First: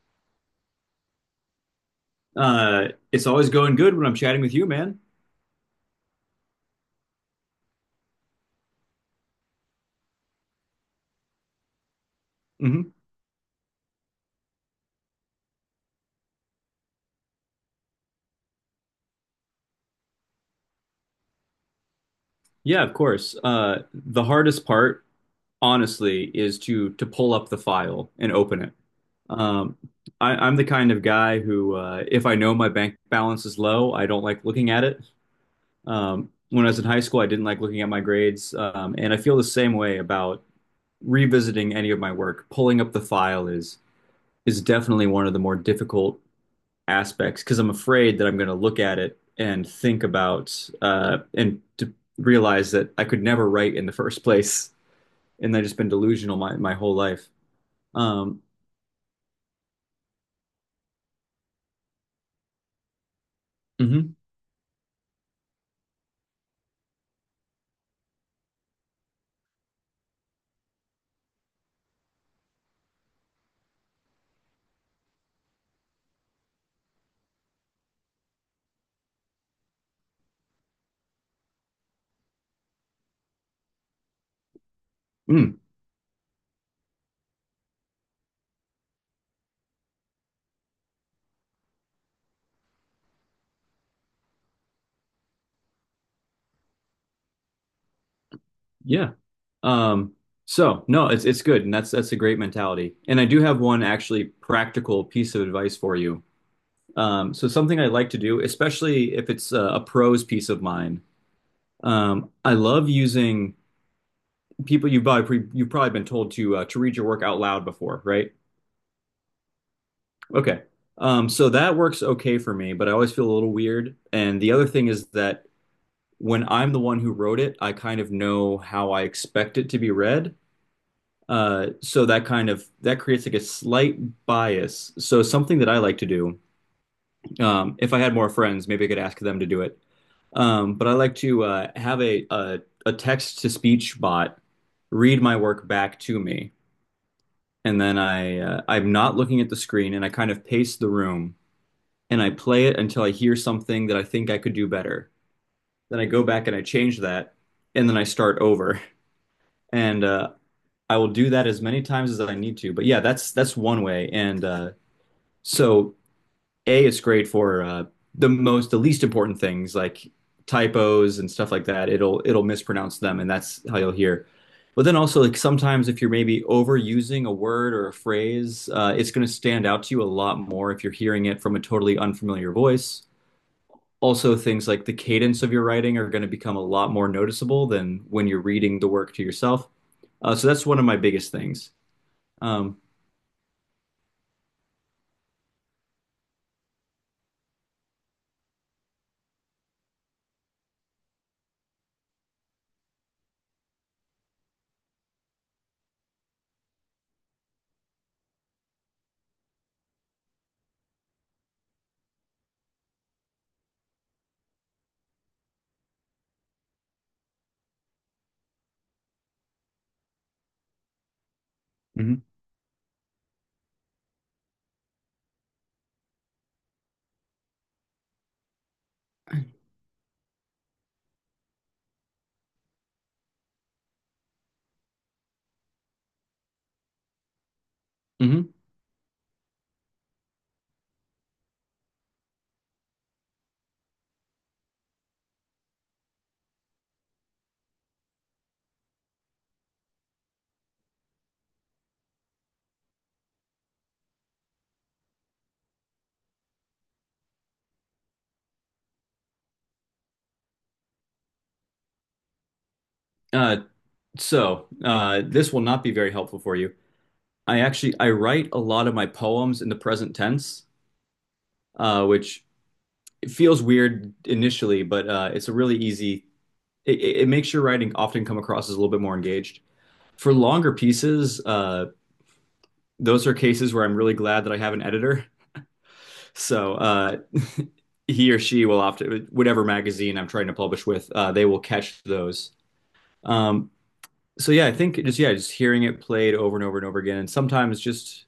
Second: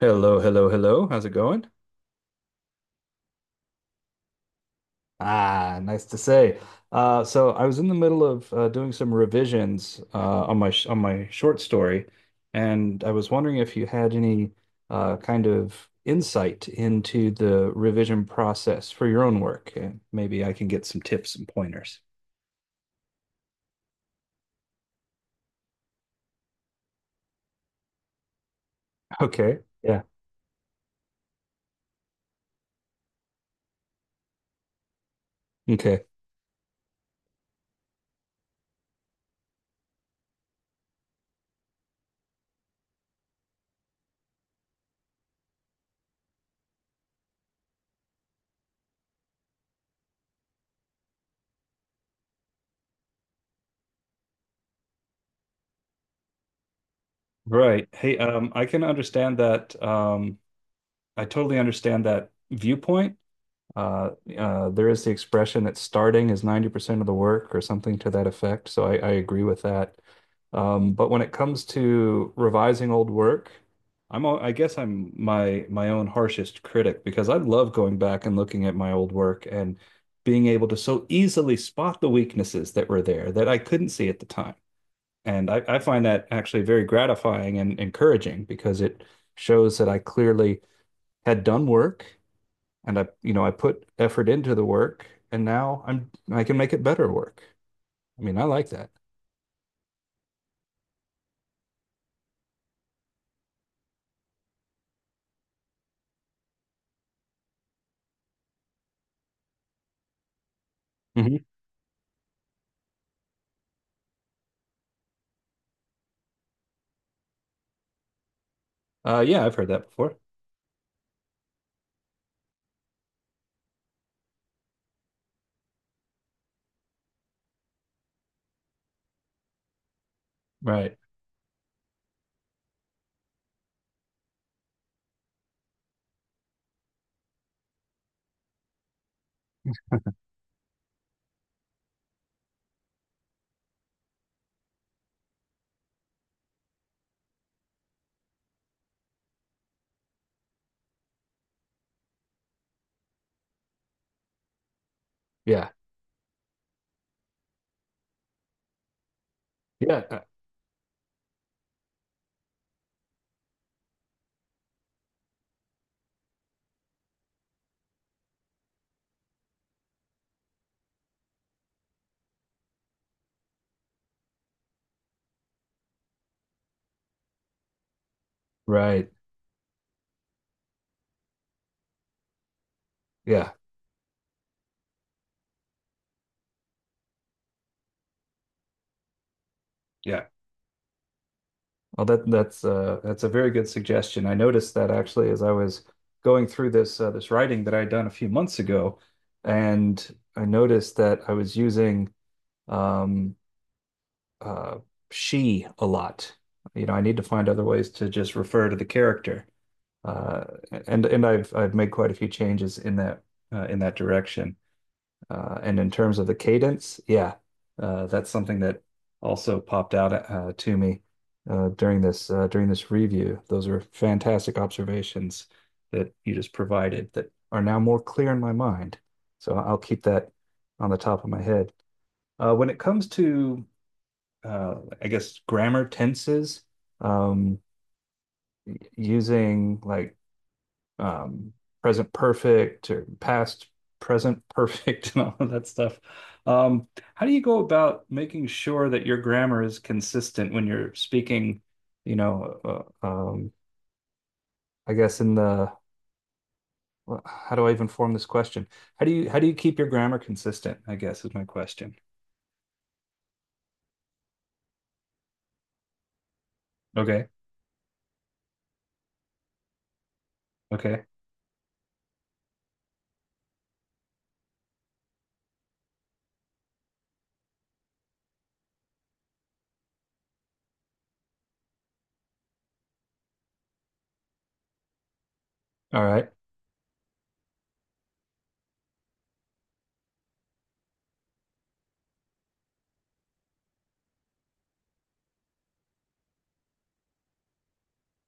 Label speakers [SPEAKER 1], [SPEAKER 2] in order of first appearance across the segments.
[SPEAKER 1] Hello, hello, hello. How's it going?
[SPEAKER 2] It's always going good when I'm chatting with you, man.
[SPEAKER 1] Ah, nice to say. So I was in the middle of doing some revisions on my sh on my short story,
[SPEAKER 2] hmm
[SPEAKER 1] and I was wondering if you had any kind of insight into the revision process for your own work, and maybe I can get some tips and pointers.
[SPEAKER 2] Yeah, of course. The hardest part, honestly, is to pull up the file and open it.
[SPEAKER 1] Okay.
[SPEAKER 2] Um,
[SPEAKER 1] Yeah.
[SPEAKER 2] I'm the kind of guy who, if I know my bank balance is low, I don't like looking at it.
[SPEAKER 1] Okay.
[SPEAKER 2] When I was in high school, I didn't like looking at my grades, and I feel the same way about revisiting any of my work. Pulling up the file is definitely one of the more difficult aspects because I'm afraid that I'm going to look at it and think about and to realize that I could never write in the first place, and I've just been delusional my whole life.
[SPEAKER 1] Right. Hey,
[SPEAKER 2] Um,
[SPEAKER 1] I can understand that. I totally understand that viewpoint. Uh,
[SPEAKER 2] mhm,
[SPEAKER 1] there is the expression that starting is 90% of the work or something to that effect. So I agree with that. But when it comes to revising old work, I guess I'm my own harshest critic because I love going back and looking at my old work and being able to so easily spot the weaknesses that were there that I couldn't see at the time. And
[SPEAKER 2] mm,
[SPEAKER 1] I find that actually very gratifying and encouraging because it shows that I clearly had done work and I I put effort into the work, and now I can make it better work. I mean, I like that.
[SPEAKER 2] yeah. Um, so no, it's good, and that's a great mentality. And I do have one actually practical piece of advice for you. So something I like to do, especially if it's a prose piece of mine,
[SPEAKER 1] Mhm.
[SPEAKER 2] I love using people you've probably been told to read your work out loud before, right?
[SPEAKER 1] Yeah, I've heard that before.
[SPEAKER 2] Okay. So that works okay for me, but I always feel a little weird. And the other thing is that when I'm the one who wrote it, I kind of know how I expect it to be read.
[SPEAKER 1] Right.
[SPEAKER 2] So that kind of that creates like a slight bias. So something that I like to do, if I had more friends, maybe I could ask them to do it. But I like to have a text to speech bot read my work back to me, and then I'm not looking at the screen, and I kind of pace the room and I play it until I hear something that I think I could do better.
[SPEAKER 1] Yeah.
[SPEAKER 2] Then I go back and I change that, and then I start over.
[SPEAKER 1] Yeah.
[SPEAKER 2] And I will do that as many times as I need to. But yeah, that's one way. And so A, it's great for the least important things like typos and stuff like that. It'll mispronounce them, and that's how you'll hear. But then also, like sometimes if you're maybe overusing a word or a phrase,
[SPEAKER 1] Right.
[SPEAKER 2] it's going to stand out to you a lot more if you're hearing it from a totally unfamiliar voice.
[SPEAKER 1] Yeah.
[SPEAKER 2] Also things like the cadence of your writing are going to become a lot more noticeable than when you're reading the work to yourself.
[SPEAKER 1] Yeah.
[SPEAKER 2] So that's one of my biggest things.
[SPEAKER 1] Well, that that's
[SPEAKER 2] Um,
[SPEAKER 1] uh that's a very good suggestion. I noticed that actually as I was going through this writing that I had done a few months ago, and I noticed that I was using um uh she a lot. You know, I need to find other ways to just refer to the character. uh, and I've made quite a few changes in that direction. And in terms of the cadence, yeah, that's something that also popped out to me
[SPEAKER 2] Mhm.
[SPEAKER 1] during this review. Those are fantastic observations that you just provided that are now more clear in my mind. So I'll keep that on the top of my head. When it comes to uh, I guess grammar tenses, um,
[SPEAKER 2] mhm.
[SPEAKER 1] using like um, present perfect or past present perfect and all of that stuff. Um, how do you go about making sure that your grammar is consistent when you're speaking, you know, I guess in the, well, how do I even form this question? How do you keep your grammar consistent? I guess is my question.
[SPEAKER 2] Uh, this will not be very helpful for you.
[SPEAKER 1] Okay.
[SPEAKER 2] I write a lot of my poems in the present tense,
[SPEAKER 1] Okay.
[SPEAKER 2] which feels weird initially, but it's a really easy. It makes your writing often come across as a little bit more engaged. For longer pieces, those are cases where I'm really glad that I have an editor.
[SPEAKER 1] All right.
[SPEAKER 2] So uh, he or she will often, whatever magazine I'm trying to publish with, they will catch those. Um, so yeah, I think just hearing it played over and over and over again, and sometimes just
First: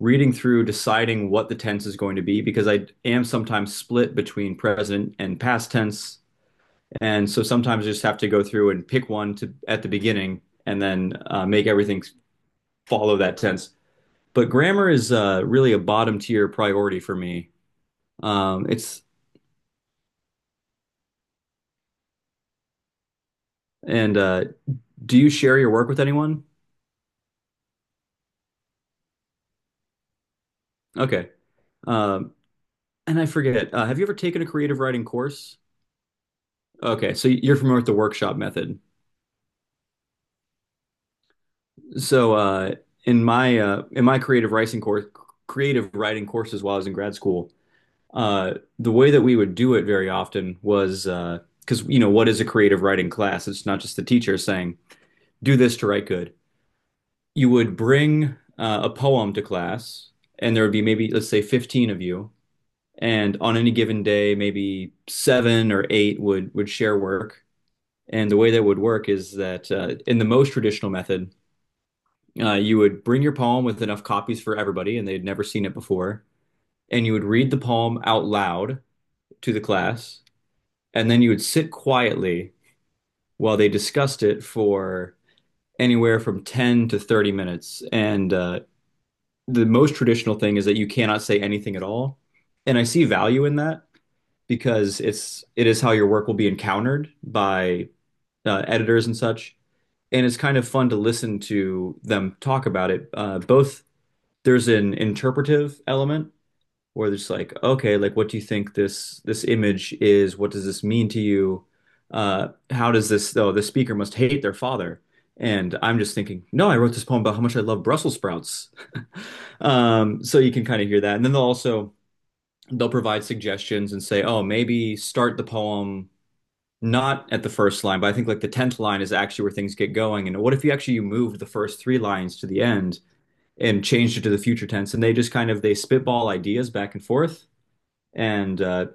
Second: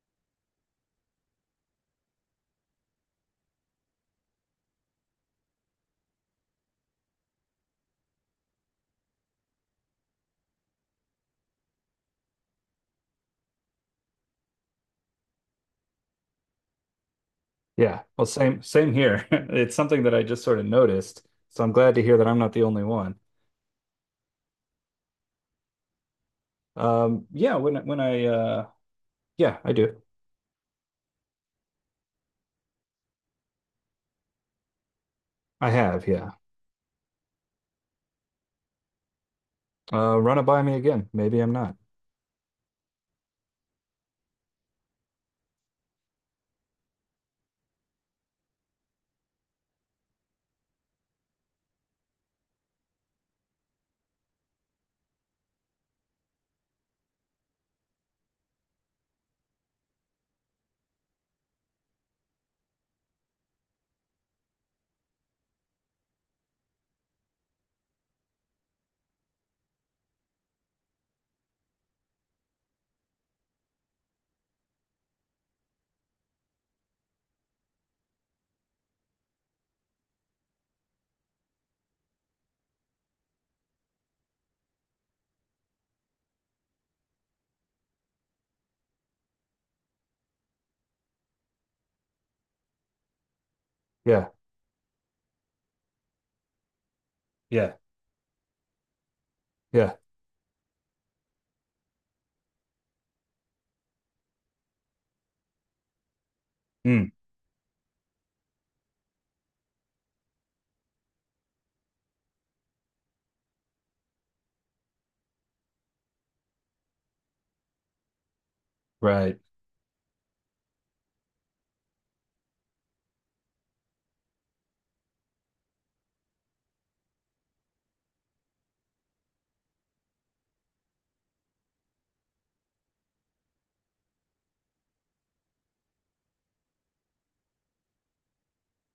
[SPEAKER 2] reading through, deciding what the tense is going to be, because I am sometimes split between present and past tense, and so sometimes I just have to go through and pick one to at the beginning, and then make everything follow that tense. But grammar is really a bottom tier priority for me.
[SPEAKER 1] Yeah. Well, same same
[SPEAKER 2] It's
[SPEAKER 1] here. It's something that I just sort of noticed, so I'm glad to hear that I'm not the only one.
[SPEAKER 2] and Do you share your work with anyone?
[SPEAKER 1] Um, yeah, when when I uh yeah, I do.
[SPEAKER 2] Okay. Um, and I forget, have you ever taken a creative writing course?
[SPEAKER 1] I have, yeah.
[SPEAKER 2] Okay, so you're familiar with the workshop method.
[SPEAKER 1] Run it by me again. Maybe I'm not.
[SPEAKER 2] So uh, in my creative writing courses while I was in grad school, the way that we would do it very often was because you know what is a creative writing class? It's not just the teacher saying do this to write good. You would bring a poem to class, and there would be maybe let's say 15 of you, and on any given day, maybe seven or eight would share work. And the way that would work is that in the most traditional method, you would bring your poem with enough copies for everybody, and they'd never seen it before, and you would read the poem out loud to the class, and then you would sit quietly while they discussed it for anywhere from 10 to 30 minutes. And the most traditional thing is that you cannot say anything at all. And I see value in that
[SPEAKER 1] Yeah,
[SPEAKER 2] because it is how your work will be encountered
[SPEAKER 1] yeah,
[SPEAKER 2] by editors and such.
[SPEAKER 1] yeah.
[SPEAKER 2] And it's kind of fun to listen to them talk about it. Both there's an interpretive element
[SPEAKER 1] Mm,
[SPEAKER 2] where it's like, okay, like what do you think this image is? What does this mean to you? How does this though? The speaker must hate their father. And I'm just thinking, no, I wrote this poem about how much I love Brussels sprouts.
[SPEAKER 1] right.
[SPEAKER 2] So you can kind of hear that. And then they'll provide suggestions and say, oh, maybe start the poem not at the first line, but I think like the tenth line is actually where things get going. And what if you moved the first three lines to the end and changed it to the future tense, and they just kind of they spitball ideas back and forth, and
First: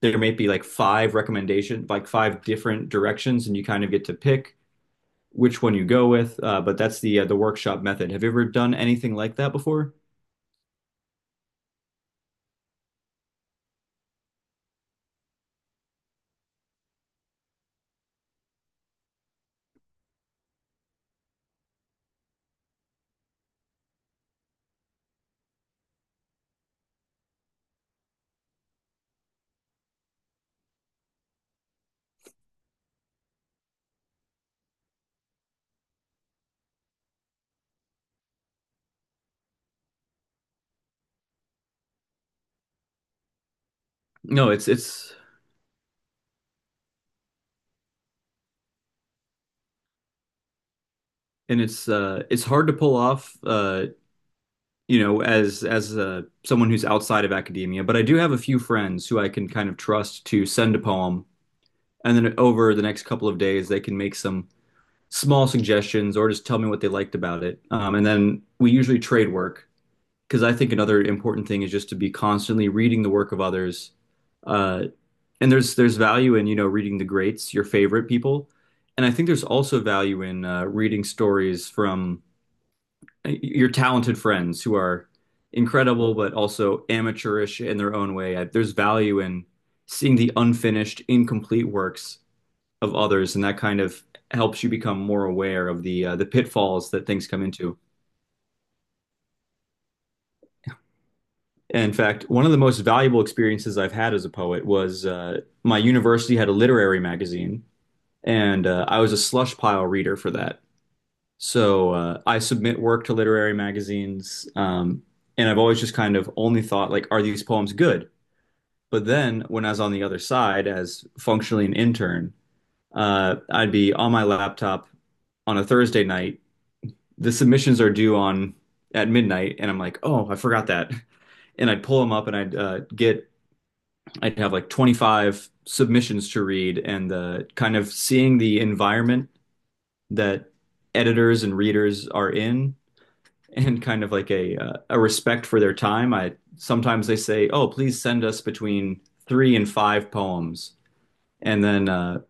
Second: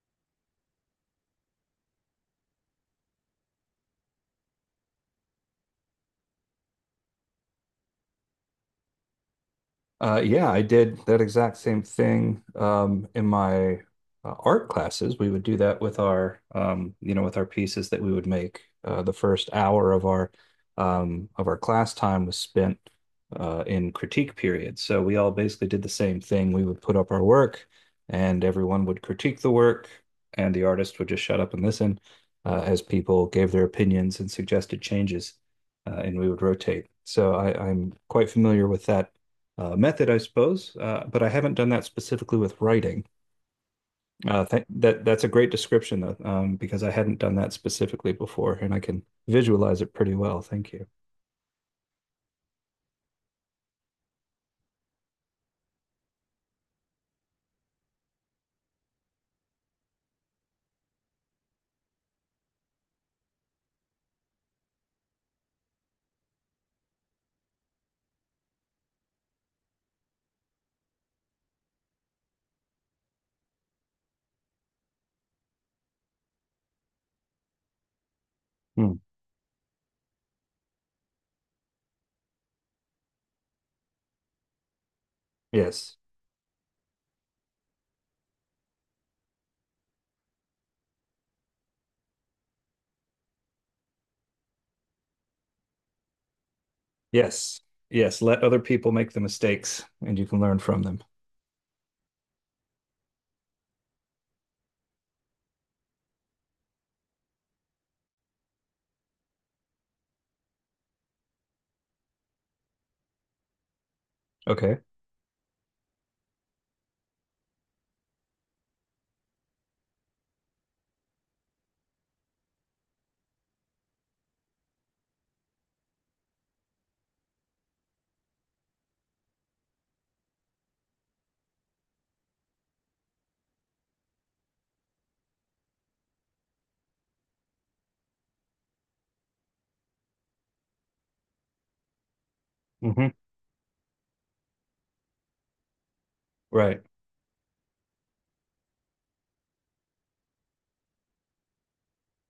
[SPEAKER 2] there may be like five different directions, and you kind of get to pick which one you go with, but that's the workshop method. Have you ever done anything like that before?
[SPEAKER 1] Yeah, I did that exact same thing in my art classes. We would do that with our, you know, with our pieces that we would make. The first hour of our class time was spent in critique period. So we all basically did the same thing. We would put up our work, and everyone would critique the work, and the artist would just shut up and listen as people gave their opinions and suggested changes, and we would rotate. So I'm quite familiar with that method, I suppose, but I haven't done that specifically with writing.
[SPEAKER 2] No,
[SPEAKER 1] Th that
[SPEAKER 2] it's
[SPEAKER 1] that's a great description though, because I hadn't done that specifically before, and I can visualize it pretty well. Thank you.
[SPEAKER 2] and it's it's hard to pull off, you know, as someone who's outside of academia, but I do have a few friends who I can kind of trust to send a poem and then over the next couple of days they can make some small suggestions or just tell me what they liked about it. And then we usually trade work because I think another important thing is just to be constantly reading the work of others. Uh, and There's value in, you know, reading the greats, your favorite people.
[SPEAKER 1] Hmm.
[SPEAKER 2] And I think there's also value in reading stories from your talented friends who are
[SPEAKER 1] Yes,
[SPEAKER 2] incredible but also amateurish in their own way. There's value in seeing the unfinished, incomplete works of others, and that kind of helps you become more aware of the pitfalls that things come
[SPEAKER 1] yes,
[SPEAKER 2] into.
[SPEAKER 1] yes. Let other people make the mistakes, and you can learn from them.
[SPEAKER 2] In fact, one of the most valuable experiences I've had as a poet was, my university had a literary magazine, and I was a slush pile reader for that. I submit work to literary magazines,
[SPEAKER 1] Okay.
[SPEAKER 2] and I've always just kind of only thought like, are these poems good? But then when I was on the other side as functionally an intern, I'd be on my laptop on a Thursday night. The submissions are due on at midnight, and I'm like, oh, I forgot that. And I'd pull them up I'd have like 25 submissions to read, and the kind of seeing the environment that editors and readers are in,
[SPEAKER 1] Hmm.
[SPEAKER 2] and kind of like a respect for their time. I
[SPEAKER 1] Right,
[SPEAKER 2] Sometimes they say, oh, please send us between three and five poems, and then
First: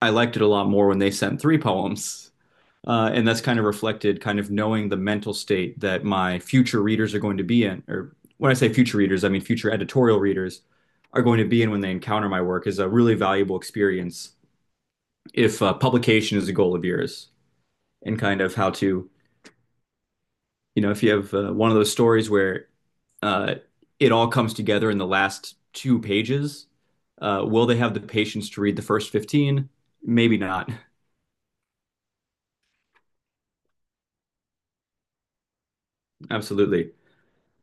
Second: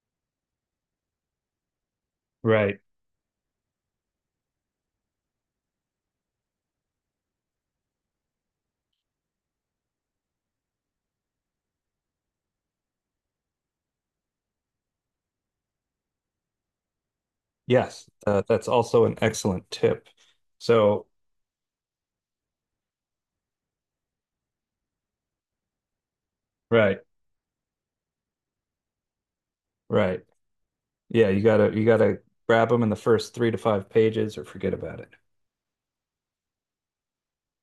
[SPEAKER 2] I liked it a lot more when they sent three poems.
[SPEAKER 1] right.
[SPEAKER 2] And that's kind of reflected knowing the mental state that my future readers are going to be in. Or when I say future readers, I mean future editorial readers are going to be in when they encounter my work is a really valuable experience if publication is a goal of yours
[SPEAKER 1] Yes,
[SPEAKER 2] and kind of
[SPEAKER 1] that's
[SPEAKER 2] how
[SPEAKER 1] also
[SPEAKER 2] to,
[SPEAKER 1] an excellent tip.
[SPEAKER 2] you know, if
[SPEAKER 1] So,
[SPEAKER 2] you have one of those stories where uh, it all comes together in the last two pages,
[SPEAKER 1] right,
[SPEAKER 2] will they have the patience to read the first 15?
[SPEAKER 1] right.
[SPEAKER 2] Maybe not.
[SPEAKER 1] Yeah, you gotta grab them in the first three to five pages, or forget about it.
[SPEAKER 2] Absolutely.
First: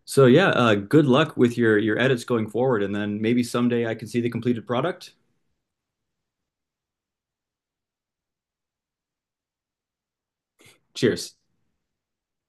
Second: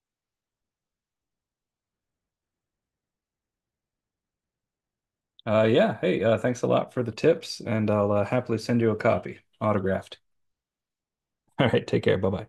[SPEAKER 2] So yeah, good luck with your edits going forward, and then maybe someday I can see the completed product.
[SPEAKER 1] Yeah. Hey, thanks a lot for the tips, and I'll happily send you a copy, autographed.
[SPEAKER 2] Cheers.
[SPEAKER 1] All right. Take care. Bye bye.